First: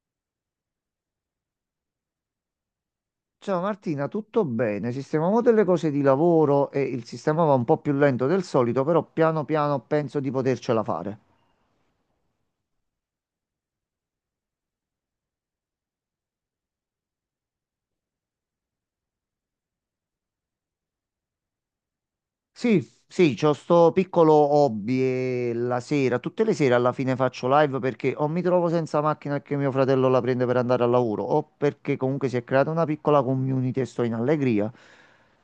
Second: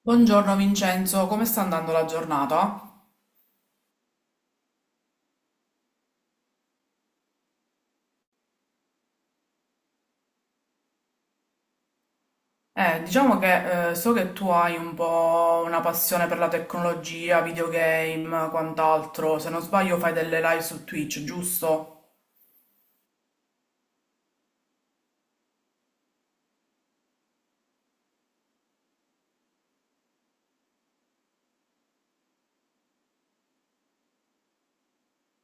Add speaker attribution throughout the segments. Speaker 1: Buongiorno Vincenzo, come sta andando la giornata?
Speaker 2: Ciao Martina, tutto bene? Sistemavo delle cose di lavoro e il sistema va un po' più lento del solito, però piano piano penso di potercela fare.
Speaker 1: Diciamo che so che tu hai un po' una passione per la tecnologia, videogame, quant'altro. Se non sbaglio fai delle live su Twitch, giusto?
Speaker 2: Sì, sì, c'ho sto piccolo hobby e la sera, tutte le sere alla fine faccio live perché o mi trovo senza macchina e che mio fratello la prende per andare al lavoro, o perché comunque si è creata una piccola community e sto in allegria,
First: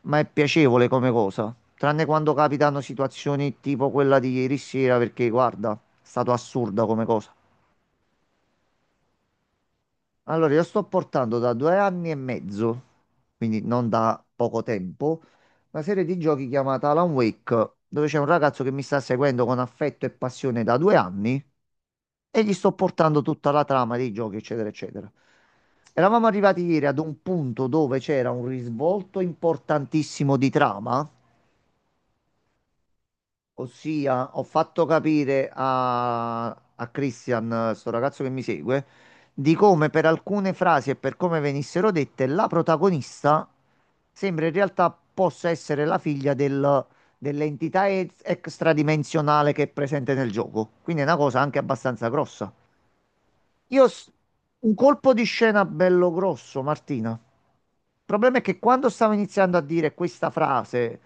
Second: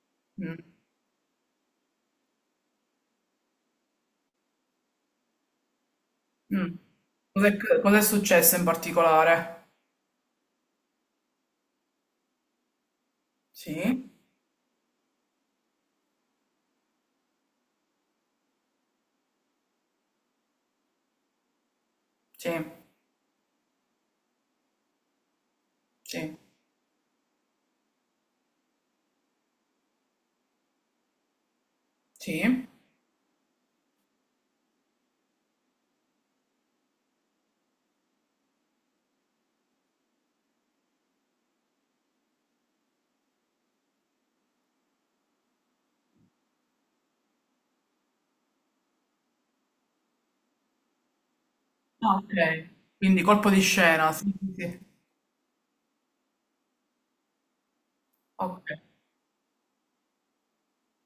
Speaker 2: ma è
Speaker 1: Mm,
Speaker 2: piacevole come cosa, tranne quando capitano situazioni tipo quella di ieri sera perché guarda, è stato
Speaker 1: mm.
Speaker 2: assurda come cosa.
Speaker 1: Cos'è successo in particolare?
Speaker 2: Allora, io sto portando da 2 anni e mezzo, quindi non
Speaker 1: Sì,
Speaker 2: da poco tempo, una serie di giochi chiamata Alan Wake, dove c'è un ragazzo che mi sta seguendo con affetto e passione da 2 anni e
Speaker 1: sì,
Speaker 2: gli sto portando tutta la trama dei giochi, eccetera, eccetera. Eravamo
Speaker 1: sì,
Speaker 2: arrivati ieri ad un punto dove c'era un risvolto importantissimo di trama.
Speaker 1: sì.
Speaker 2: Ossia, ho fatto capire a Christian, sto ragazzo che mi segue, di come per alcune frasi e per come venissero dette, la protagonista sembra in realtà possa essere la figlia dell'entità extradimensionale che è presente nel gioco. Quindi è una cosa anche abbastanza
Speaker 1: Ah, ok.
Speaker 2: grossa.
Speaker 1: Quindi colpo di
Speaker 2: Io s-
Speaker 1: scena, sì, sì,
Speaker 2: un
Speaker 1: sì.
Speaker 2: colpo di scena bello grosso, Martina. Il problema è che
Speaker 1: Ok,
Speaker 2: quando stavo iniziando a dire questa frase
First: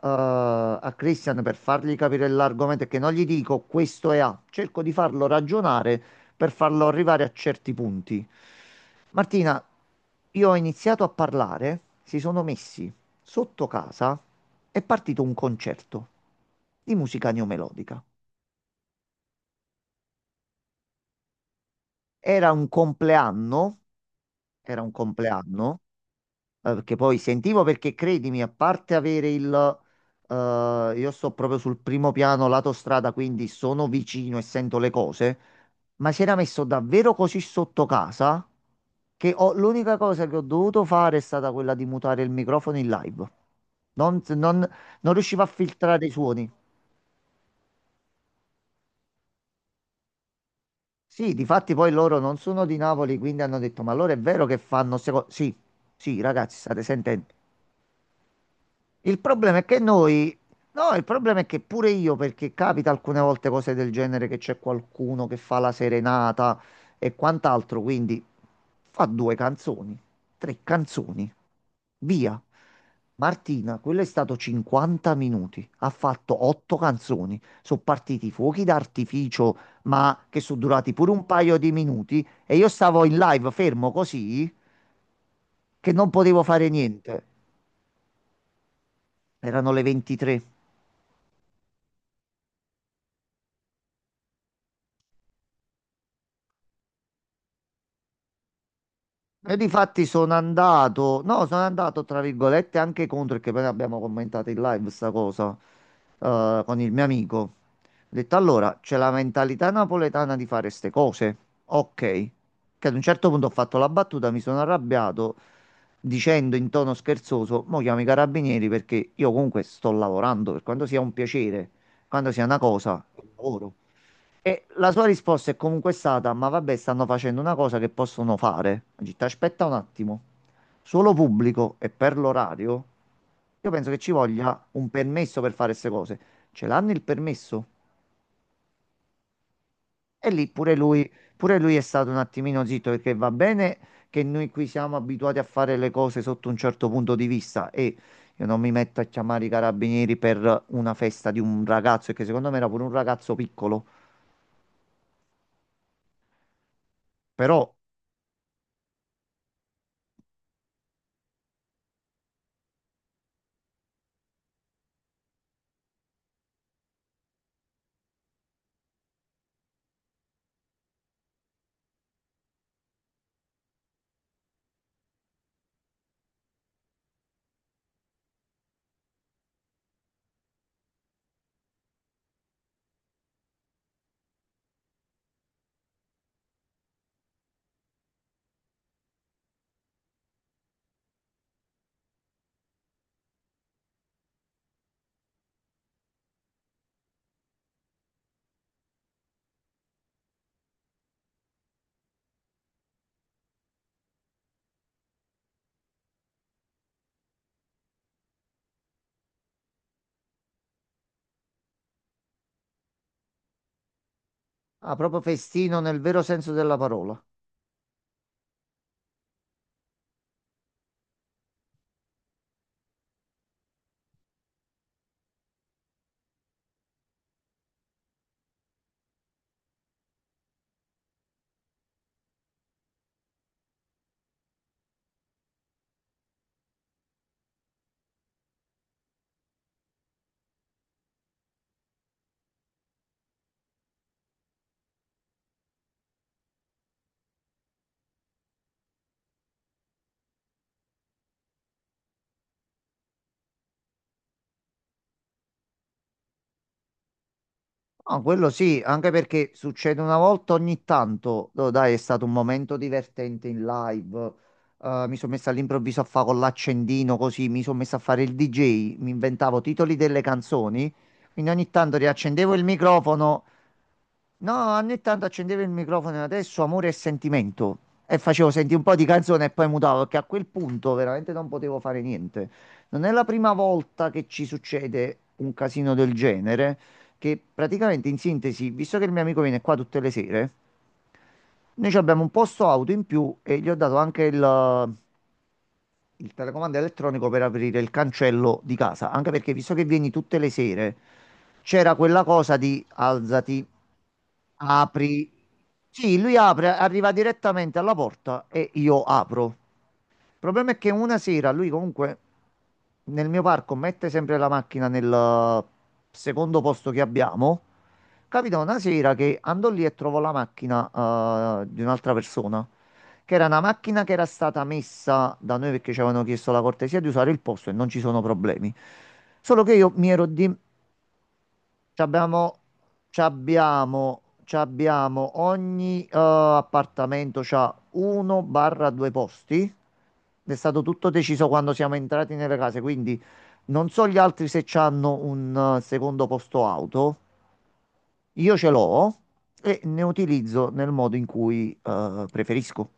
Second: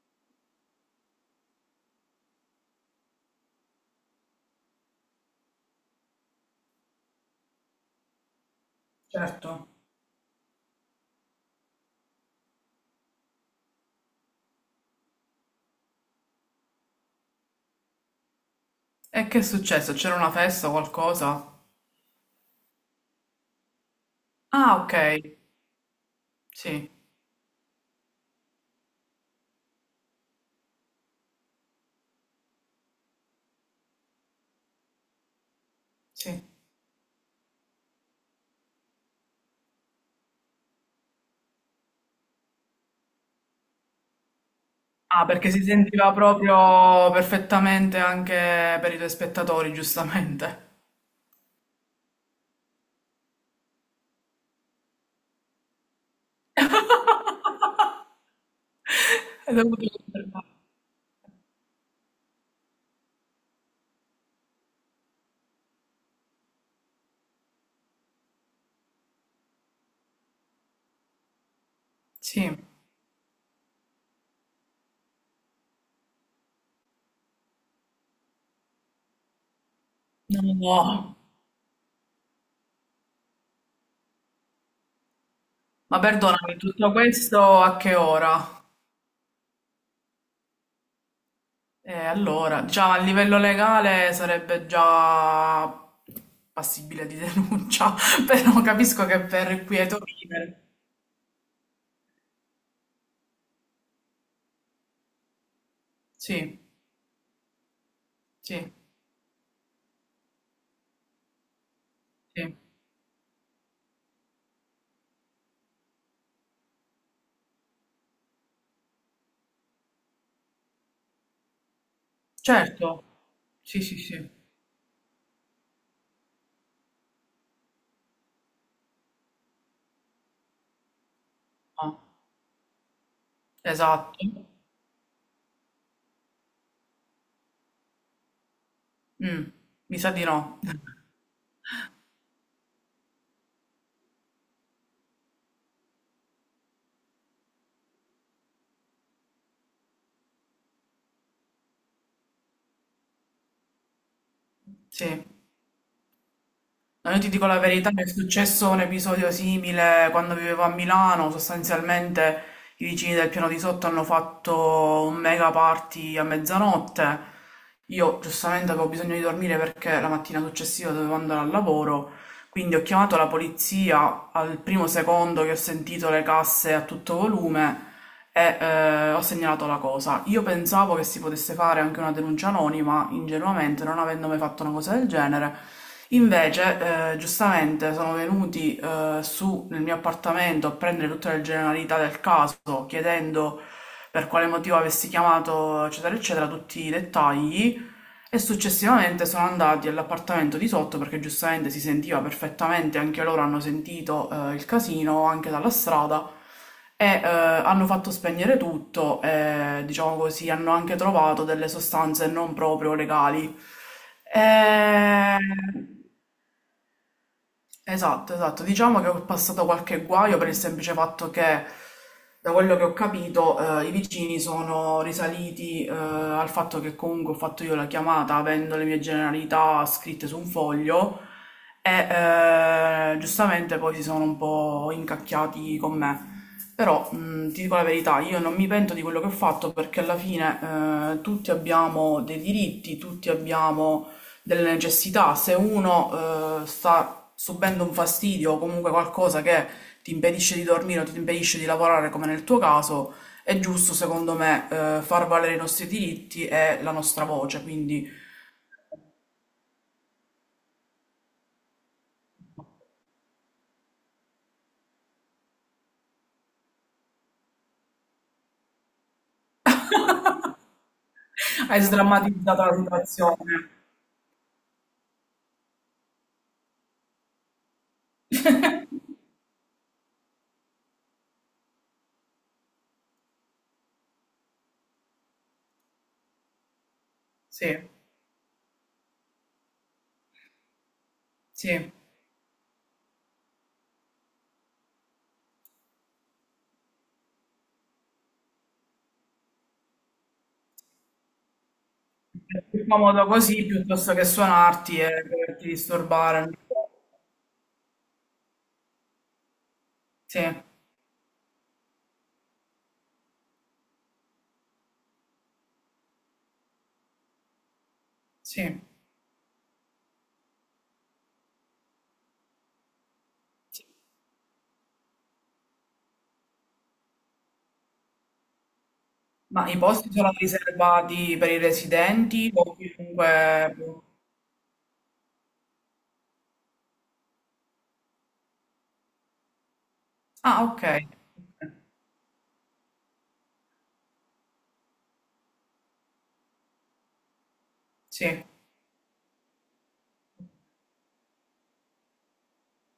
Speaker 2: a Christian per fargli capire l'argomento, è che non gli dico questo è A, cerco di farlo ragionare per farlo arrivare a certi punti. Martina,
Speaker 1: certo.
Speaker 2: io ho iniziato a parlare, si sono messi sotto casa, è partito un concerto di musica neomelodica.
Speaker 1: E che è successo? C'era una festa o qualcosa?
Speaker 2: Era un compleanno, era
Speaker 1: Ah,
Speaker 2: un
Speaker 1: ok,
Speaker 2: compleanno
Speaker 1: sì,
Speaker 2: che poi sentivo perché credimi, a parte avere il... io sto proprio sul primo piano lato strada, quindi sono vicino e sento le cose, ma si era
Speaker 1: sì.
Speaker 2: messo davvero così sotto casa che l'unica cosa che ho dovuto fare è stata quella di mutare il microfono in live. Non, non, non
Speaker 1: Ah,
Speaker 2: riuscivo a
Speaker 1: perché si
Speaker 2: filtrare i
Speaker 1: sentiva
Speaker 2: suoni.
Speaker 1: proprio perfettamente anche per i tuoi spettatori, giustamente.
Speaker 2: Sì, difatti poi loro non sono di Napoli, quindi hanno detto, "Ma allora è vero che fanno... Sì, sì, ragazzi, state sentendo. Il
Speaker 1: È
Speaker 2: problema è che
Speaker 1: dovuto
Speaker 2: noi,
Speaker 1: confermare.
Speaker 2: no, il problema è che pure io, perché capita alcune volte cose del genere che c'è qualcuno che fa la serenata e quant'altro, quindi fa due canzoni, tre canzoni, via.
Speaker 1: Sì, no,
Speaker 2: Martina, quello è stato 50 minuti, ha fatto otto canzoni, sono partiti fuochi d'artificio, ma che sono durati pure
Speaker 1: no.
Speaker 2: un paio di minuti e io stavo in live fermo così che
Speaker 1: Ma
Speaker 2: non potevo
Speaker 1: perdonami,
Speaker 2: fare
Speaker 1: tutto
Speaker 2: niente.
Speaker 1: questo a che ora?
Speaker 2: Erano le 23.
Speaker 1: Allora, già a livello legale sarebbe già passibile di denuncia, però capisco che
Speaker 2: E
Speaker 1: per qui è
Speaker 2: difatti
Speaker 1: Torino.
Speaker 2: sono andato, no, sono andato tra virgolette anche contro, perché poi abbiamo commentato in live sta cosa
Speaker 1: Sì,
Speaker 2: con il mio amico. Ho detto,
Speaker 1: sì,
Speaker 2: "Allora, c'è la mentalità napoletana di fare ste cose. Ok",
Speaker 1: sì.
Speaker 2: che ad un certo punto ho fatto la battuta, mi sono arrabbiato dicendo in tono scherzoso, "Mo chiamo i carabinieri perché io comunque sto lavorando, per quanto sia un piacere, quando sia una cosa,
Speaker 1: Certo.
Speaker 2: è un lavoro."
Speaker 1: Sì, sì, sì.
Speaker 2: E la sua risposta è comunque stata: "Ma vabbè, stanno facendo una cosa che possono fare." Ho detto, "Aspetta un attimo. Solo pubblico e
Speaker 1: No,
Speaker 2: per l'orario? Io penso che ci
Speaker 1: esatto.
Speaker 2: voglia un permesso per fare queste cose. Ce l'hanno il permesso?"
Speaker 1: Mm, mi sa di
Speaker 2: E lì
Speaker 1: no.
Speaker 2: pure lui è stato un attimino zitto perché va bene che noi qui siamo abituati a fare le cose sotto un certo punto di vista e io non mi metto a chiamare i carabinieri per una festa di un ragazzo, che secondo me era pure un ragazzo piccolo,
Speaker 1: Sì. No, io ti dico la
Speaker 2: però
Speaker 1: verità, mi è successo un episodio simile quando vivevo a Milano, sostanzialmente i vicini del piano di sotto hanno fatto un mega party a mezzanotte. Io giustamente avevo bisogno di dormire perché la mattina successiva dovevo andare al lavoro. Quindi ho chiamato la polizia al primo secondo che ho sentito le casse a tutto volume e ho segnalato la cosa. Io pensavo che si potesse fare anche una denuncia anonima, ingenuamente, non avendo mai fatto una cosa del genere. Invece, giustamente, sono venuti su nel mio appartamento a prendere tutte le generalità del caso, chiedendo per quale motivo avessi chiamato, eccetera, eccetera, tutti i dettagli. E successivamente sono andati all'appartamento di sotto perché giustamente si sentiva perfettamente, anche loro hanno sentito il casino anche dalla strada e hanno fatto spegnere tutto e diciamo così hanno anche trovato delle sostanze non proprio legali.
Speaker 2: ah, proprio
Speaker 1: E...
Speaker 2: festino nel vero senso della parola.
Speaker 1: Esatto, esatto. Diciamo che ho passato qualche guaio per il semplice fatto che, da quello che ho capito, i vicini sono risaliti, al fatto che comunque ho fatto io la chiamata avendo le mie generalità scritte su un foglio e giustamente poi si sono un po' incacchiati con me. Però, ti dico la verità, io non mi pento di quello che ho fatto perché alla fine, tutti abbiamo dei diritti, tutti abbiamo delle necessità. Se uno sta subendo un fastidio o comunque qualcosa che ti impedisce di dormire o ti impedisce di lavorare, come nel tuo caso, è giusto, secondo me, far valere i nostri diritti e la nostra voce. Quindi
Speaker 2: Ah, quello sì, anche perché succede una volta ogni tanto. Oh, dai, è stato un momento divertente in live. Mi sono messo all'improvviso a fare con l'accendino così, mi sono messo a fare il DJ, mi inventavo titoli delle canzoni. Quindi ogni
Speaker 1: hai
Speaker 2: tanto riaccendevo il
Speaker 1: sdrammatizzato la
Speaker 2: microfono,
Speaker 1: situazione.
Speaker 2: no, anni 80, accendevo il microfono e adesso amore e sentimento, e facevo sentire un po' di canzone e poi mutavo perché a quel punto veramente non potevo fare niente. Non è la prima volta che ci succede un casino del genere, che
Speaker 1: Sì,
Speaker 2: praticamente in sintesi, visto che il mio amico viene qua tutte le sere, noi
Speaker 1: sì.
Speaker 2: ci abbiamo un posto auto in più e gli ho dato anche il telecomando elettronico per aprire il cancello di casa, anche perché visto che vieni tutte le sere, c'era quella cosa
Speaker 1: È
Speaker 2: di
Speaker 1: più comodo
Speaker 2: alzati,
Speaker 1: così piuttosto che suonarti e
Speaker 2: apri.
Speaker 1: doverti
Speaker 2: Sì, lui
Speaker 1: disturbare.
Speaker 2: apre, arriva direttamente alla porta e io apro. Il
Speaker 1: Sì,
Speaker 2: problema è che una sera lui comunque nel mio parco mette sempre la macchina nel secondo posto che abbiamo. Capita una
Speaker 1: sì.
Speaker 2: sera che andò lì e trovo la macchina di un'altra persona, che era una
Speaker 1: Sì.
Speaker 2: macchina che era stata messa da noi perché ci avevano chiesto la cortesia di usare il posto e non ci sono problemi. Solo
Speaker 1: Ma
Speaker 2: che
Speaker 1: i
Speaker 2: io
Speaker 1: posti
Speaker 2: mi ero
Speaker 1: sono riservati per i residenti
Speaker 2: c'abbiamo,
Speaker 1: o chiunque...
Speaker 2: c'abbiamo ogni appartamento c'ha uno barra due posti. Ed è
Speaker 1: Ah,
Speaker 2: stato
Speaker 1: ok. Ok.
Speaker 2: tutto deciso quando siamo entrati nelle case, quindi non so gli altri se c'hanno un secondo posto auto.
Speaker 1: Sì.
Speaker 2: Io ce l'ho e ne utilizzo nel modo in cui preferisco.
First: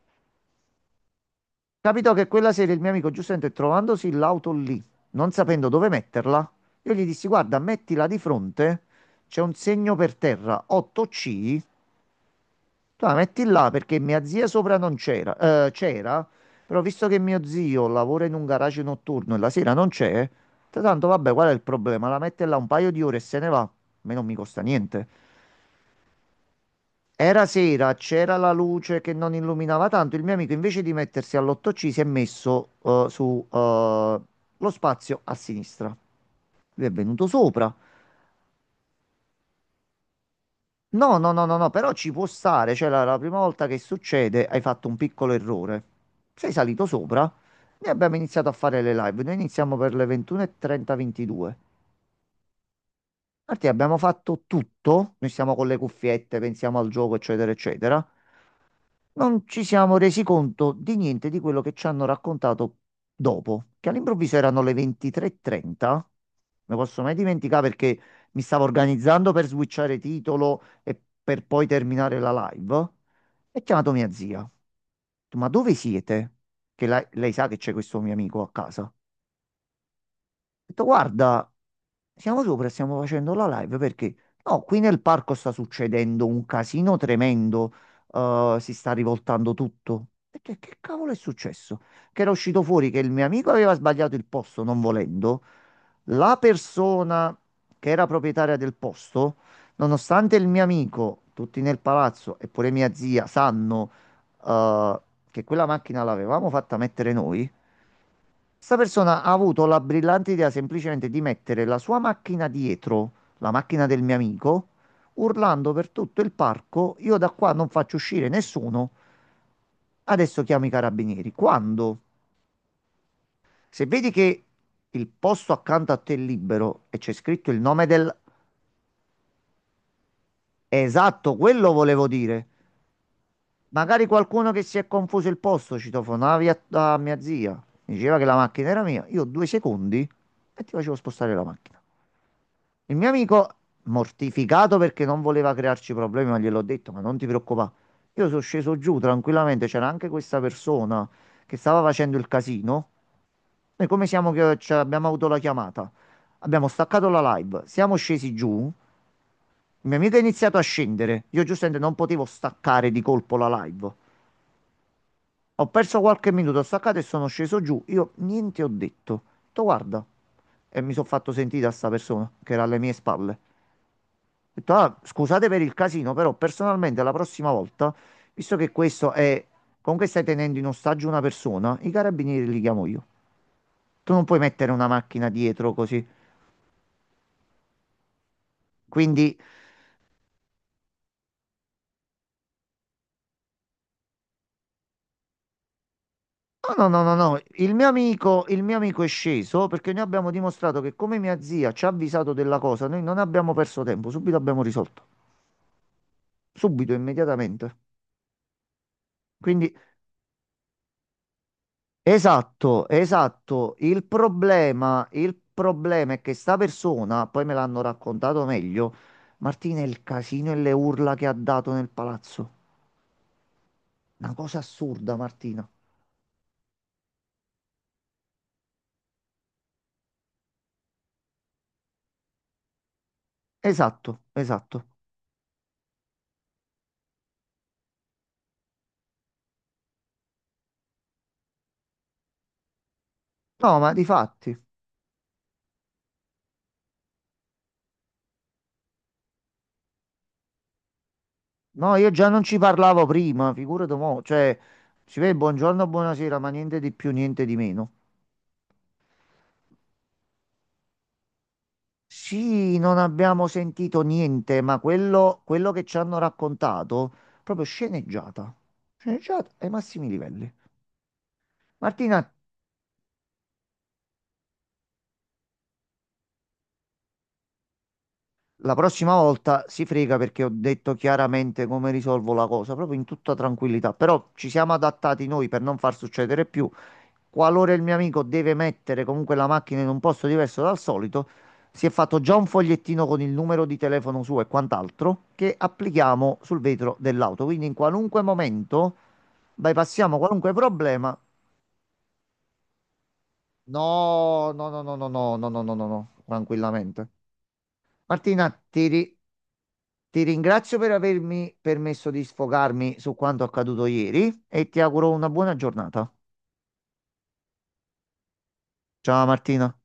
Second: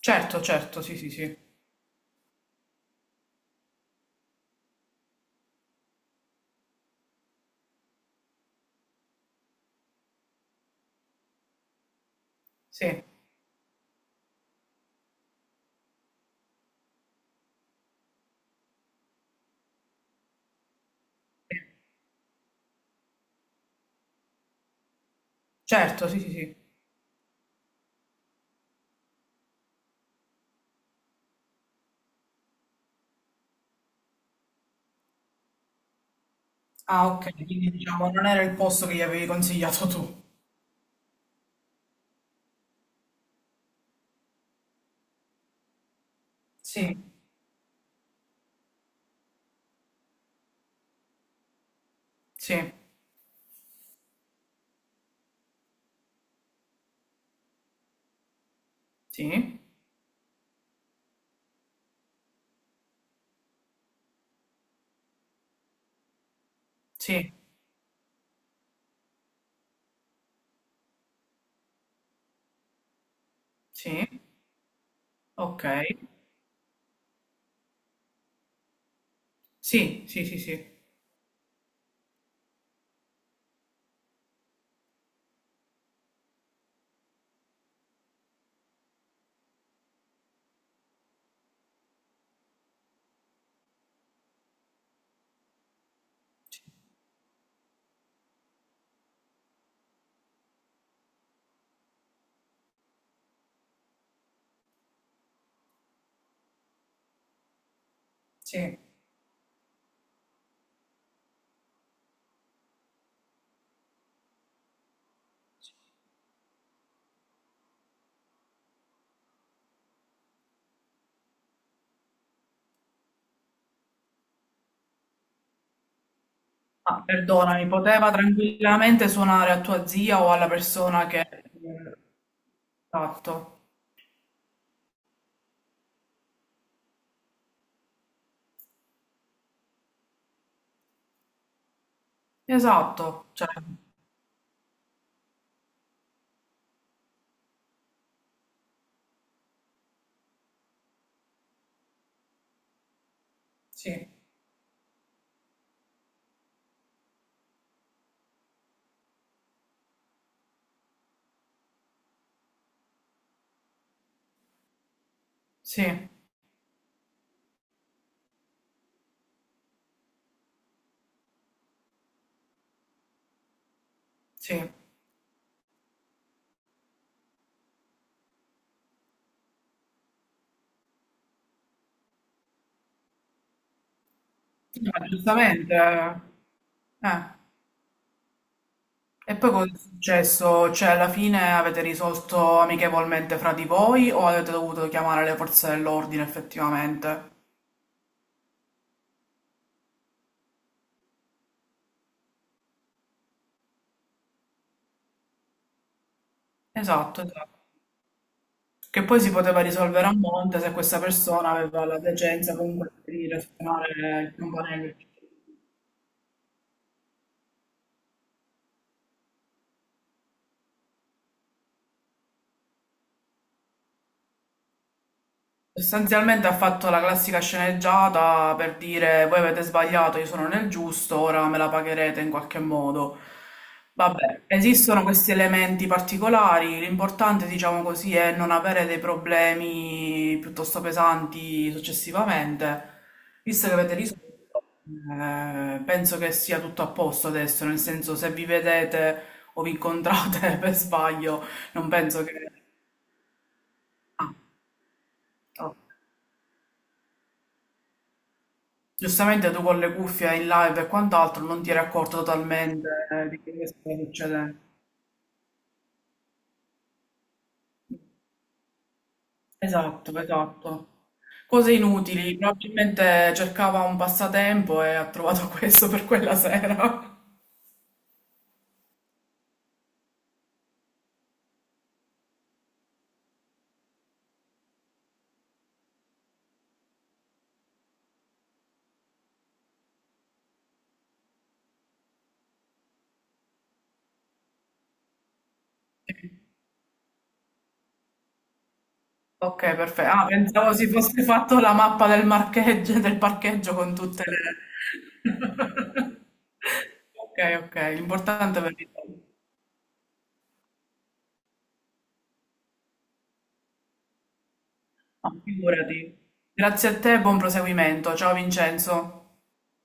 Speaker 1: Certo, certo, sì, sì, sì.
Speaker 2: Capitò che quella sera il mio amico Giuseppe, trovandosi l'auto lì, non sapendo dove metterla, io gli dissi, "Guarda, mettila di fronte, c'è un segno per terra 8C,
Speaker 1: Sì.
Speaker 2: tu la metti là perché mia zia sopra non c'era, c'era, però visto che mio zio lavora in un garage notturno e la sera non c'è, tanto vabbè, qual è il problema? La mette là un paio di ore e se ne va, a me non mi costa niente."
Speaker 1: Certo, sì, sì, sì.
Speaker 2: Era sera, c'era la luce che non illuminava tanto. Il mio amico, invece di mettersi all'8C, si è messo su lo spazio a sinistra. Lui è
Speaker 1: Ah,
Speaker 2: venuto
Speaker 1: ok, quindi
Speaker 2: sopra.
Speaker 1: diciamo non era il posto che gli avevi consigliato tu.
Speaker 2: No, no, no, no, no, però ci può stare. Cioè, la prima volta che succede, hai fatto un piccolo errore. Sei salito
Speaker 1: Sì,
Speaker 2: sopra. Noi abbiamo iniziato a fare le live. Noi iniziamo per le 21:30, 22.
Speaker 1: sì,
Speaker 2: Infatti abbiamo fatto tutto. Noi siamo con le cuffiette, pensiamo al gioco, eccetera, eccetera. Non
Speaker 1: sì,
Speaker 2: ci siamo resi conto di niente di quello che ci hanno raccontato dopo, che all'improvviso erano le 23:30. Non me posso mai
Speaker 1: sì,
Speaker 2: dimenticare perché mi stavo organizzando per switchare titolo e per poi terminare la live. E chiamato mia
Speaker 1: sì,
Speaker 2: zia. Ho detto, "Ma
Speaker 1: ok.
Speaker 2: dove siete?" Che lei sa che c'è questo mio amico a casa.
Speaker 1: Sì, sì, sì, sì,
Speaker 2: Ho detto, "Guarda, siamo sopra e stiamo facendo la live perché no, qui nel parco sta succedendo un casino tremendo, si sta rivoltando tutto." Ho detto, "E che cavolo è successo?" Che era uscito fuori che il mio amico aveva sbagliato il posto non volendo. La persona che era proprietaria del posto, nonostante il mio amico, tutti nel palazzo e pure mia zia sanno, eh, che quella macchina l'avevamo fatta mettere noi. Questa
Speaker 1: sì.
Speaker 2: persona ha avuto la brillante idea semplicemente di mettere la sua macchina dietro, la macchina del mio amico, urlando per tutto il parco, "Io da qua non faccio uscire nessuno, adesso chiamo i carabinieri." Quando, se vedi che il posto accanto a te è libero e
Speaker 1: Ah,
Speaker 2: c'è scritto il
Speaker 1: perdonami,
Speaker 2: nome
Speaker 1: poteva
Speaker 2: del...
Speaker 1: tranquillamente suonare a tua zia o alla persona che...
Speaker 2: Esatto, quello volevo dire.
Speaker 1: Esatto,
Speaker 2: Magari qualcuno che si è confuso il posto, citofonavi a mia zia, diceva che la macchina era mia, io 2 secondi e ti facevo spostare la macchina. Il mio
Speaker 1: esatto,
Speaker 2: amico,
Speaker 1: cioè,
Speaker 2: mortificato perché non voleva crearci problemi, ma gliel'ho detto, "Ma non ti preoccupare." Io sono sceso giù tranquillamente, c'era anche questa persona che stava facendo il casino. Noi come
Speaker 1: sì,
Speaker 2: siamo che ci abbiamo avuto la chiamata? Abbiamo staccato la live, siamo scesi giù. Il mio amico ha iniziato a scendere. Io giustamente non potevo staccare di colpo la live. Ho perso
Speaker 1: sì,
Speaker 2: qualche minuto, ho staccato e sono sceso giù. Io niente ho detto. Ho detto, "Guarda." E mi sono fatto sentire a sta persona che era alle mie spalle. Ho
Speaker 1: sì.
Speaker 2: detto, "Ah, scusate per il casino, però personalmente la prossima volta, visto che questo è, comunque stai tenendo in ostaggio una persona, i carabinieri li chiamo io. Tu non puoi mettere una
Speaker 1: No,
Speaker 2: macchina dietro
Speaker 1: giustamente,
Speaker 2: così."
Speaker 1: eh. Eh. E
Speaker 2: Quindi,
Speaker 1: poi cosa è successo? Cioè, alla fine avete risolto amichevolmente fra di voi o avete dovuto chiamare le forze dell'ordine
Speaker 2: no, no, no, no,
Speaker 1: effettivamente?
Speaker 2: no. Il mio amico è sceso perché noi abbiamo dimostrato che come mia zia ci ha avvisato della cosa, noi non abbiamo perso tempo, subito abbiamo risolto. Subito,
Speaker 1: Esatto, esatto.
Speaker 2: immediatamente.
Speaker 1: Che poi si poteva
Speaker 2: Quindi
Speaker 1: risolvere a monte se questa persona aveva la decenza
Speaker 2: esatto,
Speaker 1: comunque di
Speaker 2: esatto. Il
Speaker 1: razionare il campanello.
Speaker 2: problema, il problema è che sta persona, poi me l'hanno raccontato meglio, Martina, il casino e le urla che ha dato nel palazzo. Una cosa assurda, Martina.
Speaker 1: Sostanzialmente ha fatto la classica sceneggiata per dire voi avete sbagliato, io sono nel giusto, ora me la pagherete in qualche modo.
Speaker 2: Esatto,
Speaker 1: Vabbè,
Speaker 2: esatto.
Speaker 1: esistono questi elementi particolari, l'importante, diciamo così, è non avere dei problemi piuttosto pesanti successivamente. Visto che
Speaker 2: No, ma
Speaker 1: avete
Speaker 2: di fatti,
Speaker 1: risolto, penso che sia tutto a posto adesso, nel senso se vi vedete o vi incontrate per sbaglio, non
Speaker 2: no, io
Speaker 1: penso
Speaker 2: già
Speaker 1: che...
Speaker 2: non ci parlavo prima, figurati mo',
Speaker 1: Ah,
Speaker 2: cioè, si vede
Speaker 1: ok.
Speaker 2: buongiorno, buonasera, ma niente di più, niente di meno.
Speaker 1: Giustamente tu con le cuffie in live e quant'altro non ti eri accorto
Speaker 2: Sì,
Speaker 1: totalmente
Speaker 2: non
Speaker 1: di
Speaker 2: abbiamo
Speaker 1: quello che stava
Speaker 2: sentito
Speaker 1: succedendo.
Speaker 2: niente, ma quello che ci hanno raccontato, proprio sceneggiata. Sceneggiata ai massimi
Speaker 1: Esatto,
Speaker 2: livelli.
Speaker 1: esatto. Cose
Speaker 2: Martina,
Speaker 1: inutili, probabilmente cercava un passatempo e ha trovato questo per quella sera.
Speaker 2: la prossima volta si frega perché ho detto chiaramente come risolvo la cosa, proprio in tutta tranquillità. Però ci siamo adattati noi per non far succedere più. Qualora il mio amico deve mettere comunque la macchina in un posto diverso dal solito, si è fatto già un fogliettino con il numero di telefono suo e quant'altro che applichiamo sul vetro dell'auto. Quindi in qualunque momento
Speaker 1: Ok, perfetto.
Speaker 2: bypassiamo
Speaker 1: Ah,
Speaker 2: qualunque
Speaker 1: pensavo si
Speaker 2: problema.
Speaker 1: fosse fatto la mappa del marcheggio, del parcheggio con tutte
Speaker 2: No, no, no, no, no,
Speaker 1: le...
Speaker 2: no, no, no, no, no, no, tranquillamente.
Speaker 1: Ok, ok,
Speaker 2: Martina,
Speaker 1: l'importante è per il...
Speaker 2: ti ringrazio per avermi permesso di sfogarmi su quanto accaduto ieri e ti auguro una
Speaker 1: Ah,
Speaker 2: buona giornata.
Speaker 1: figurati. Grazie a te e buon proseguimento. Ciao
Speaker 2: Ciao
Speaker 1: Vincenzo.
Speaker 2: Martina.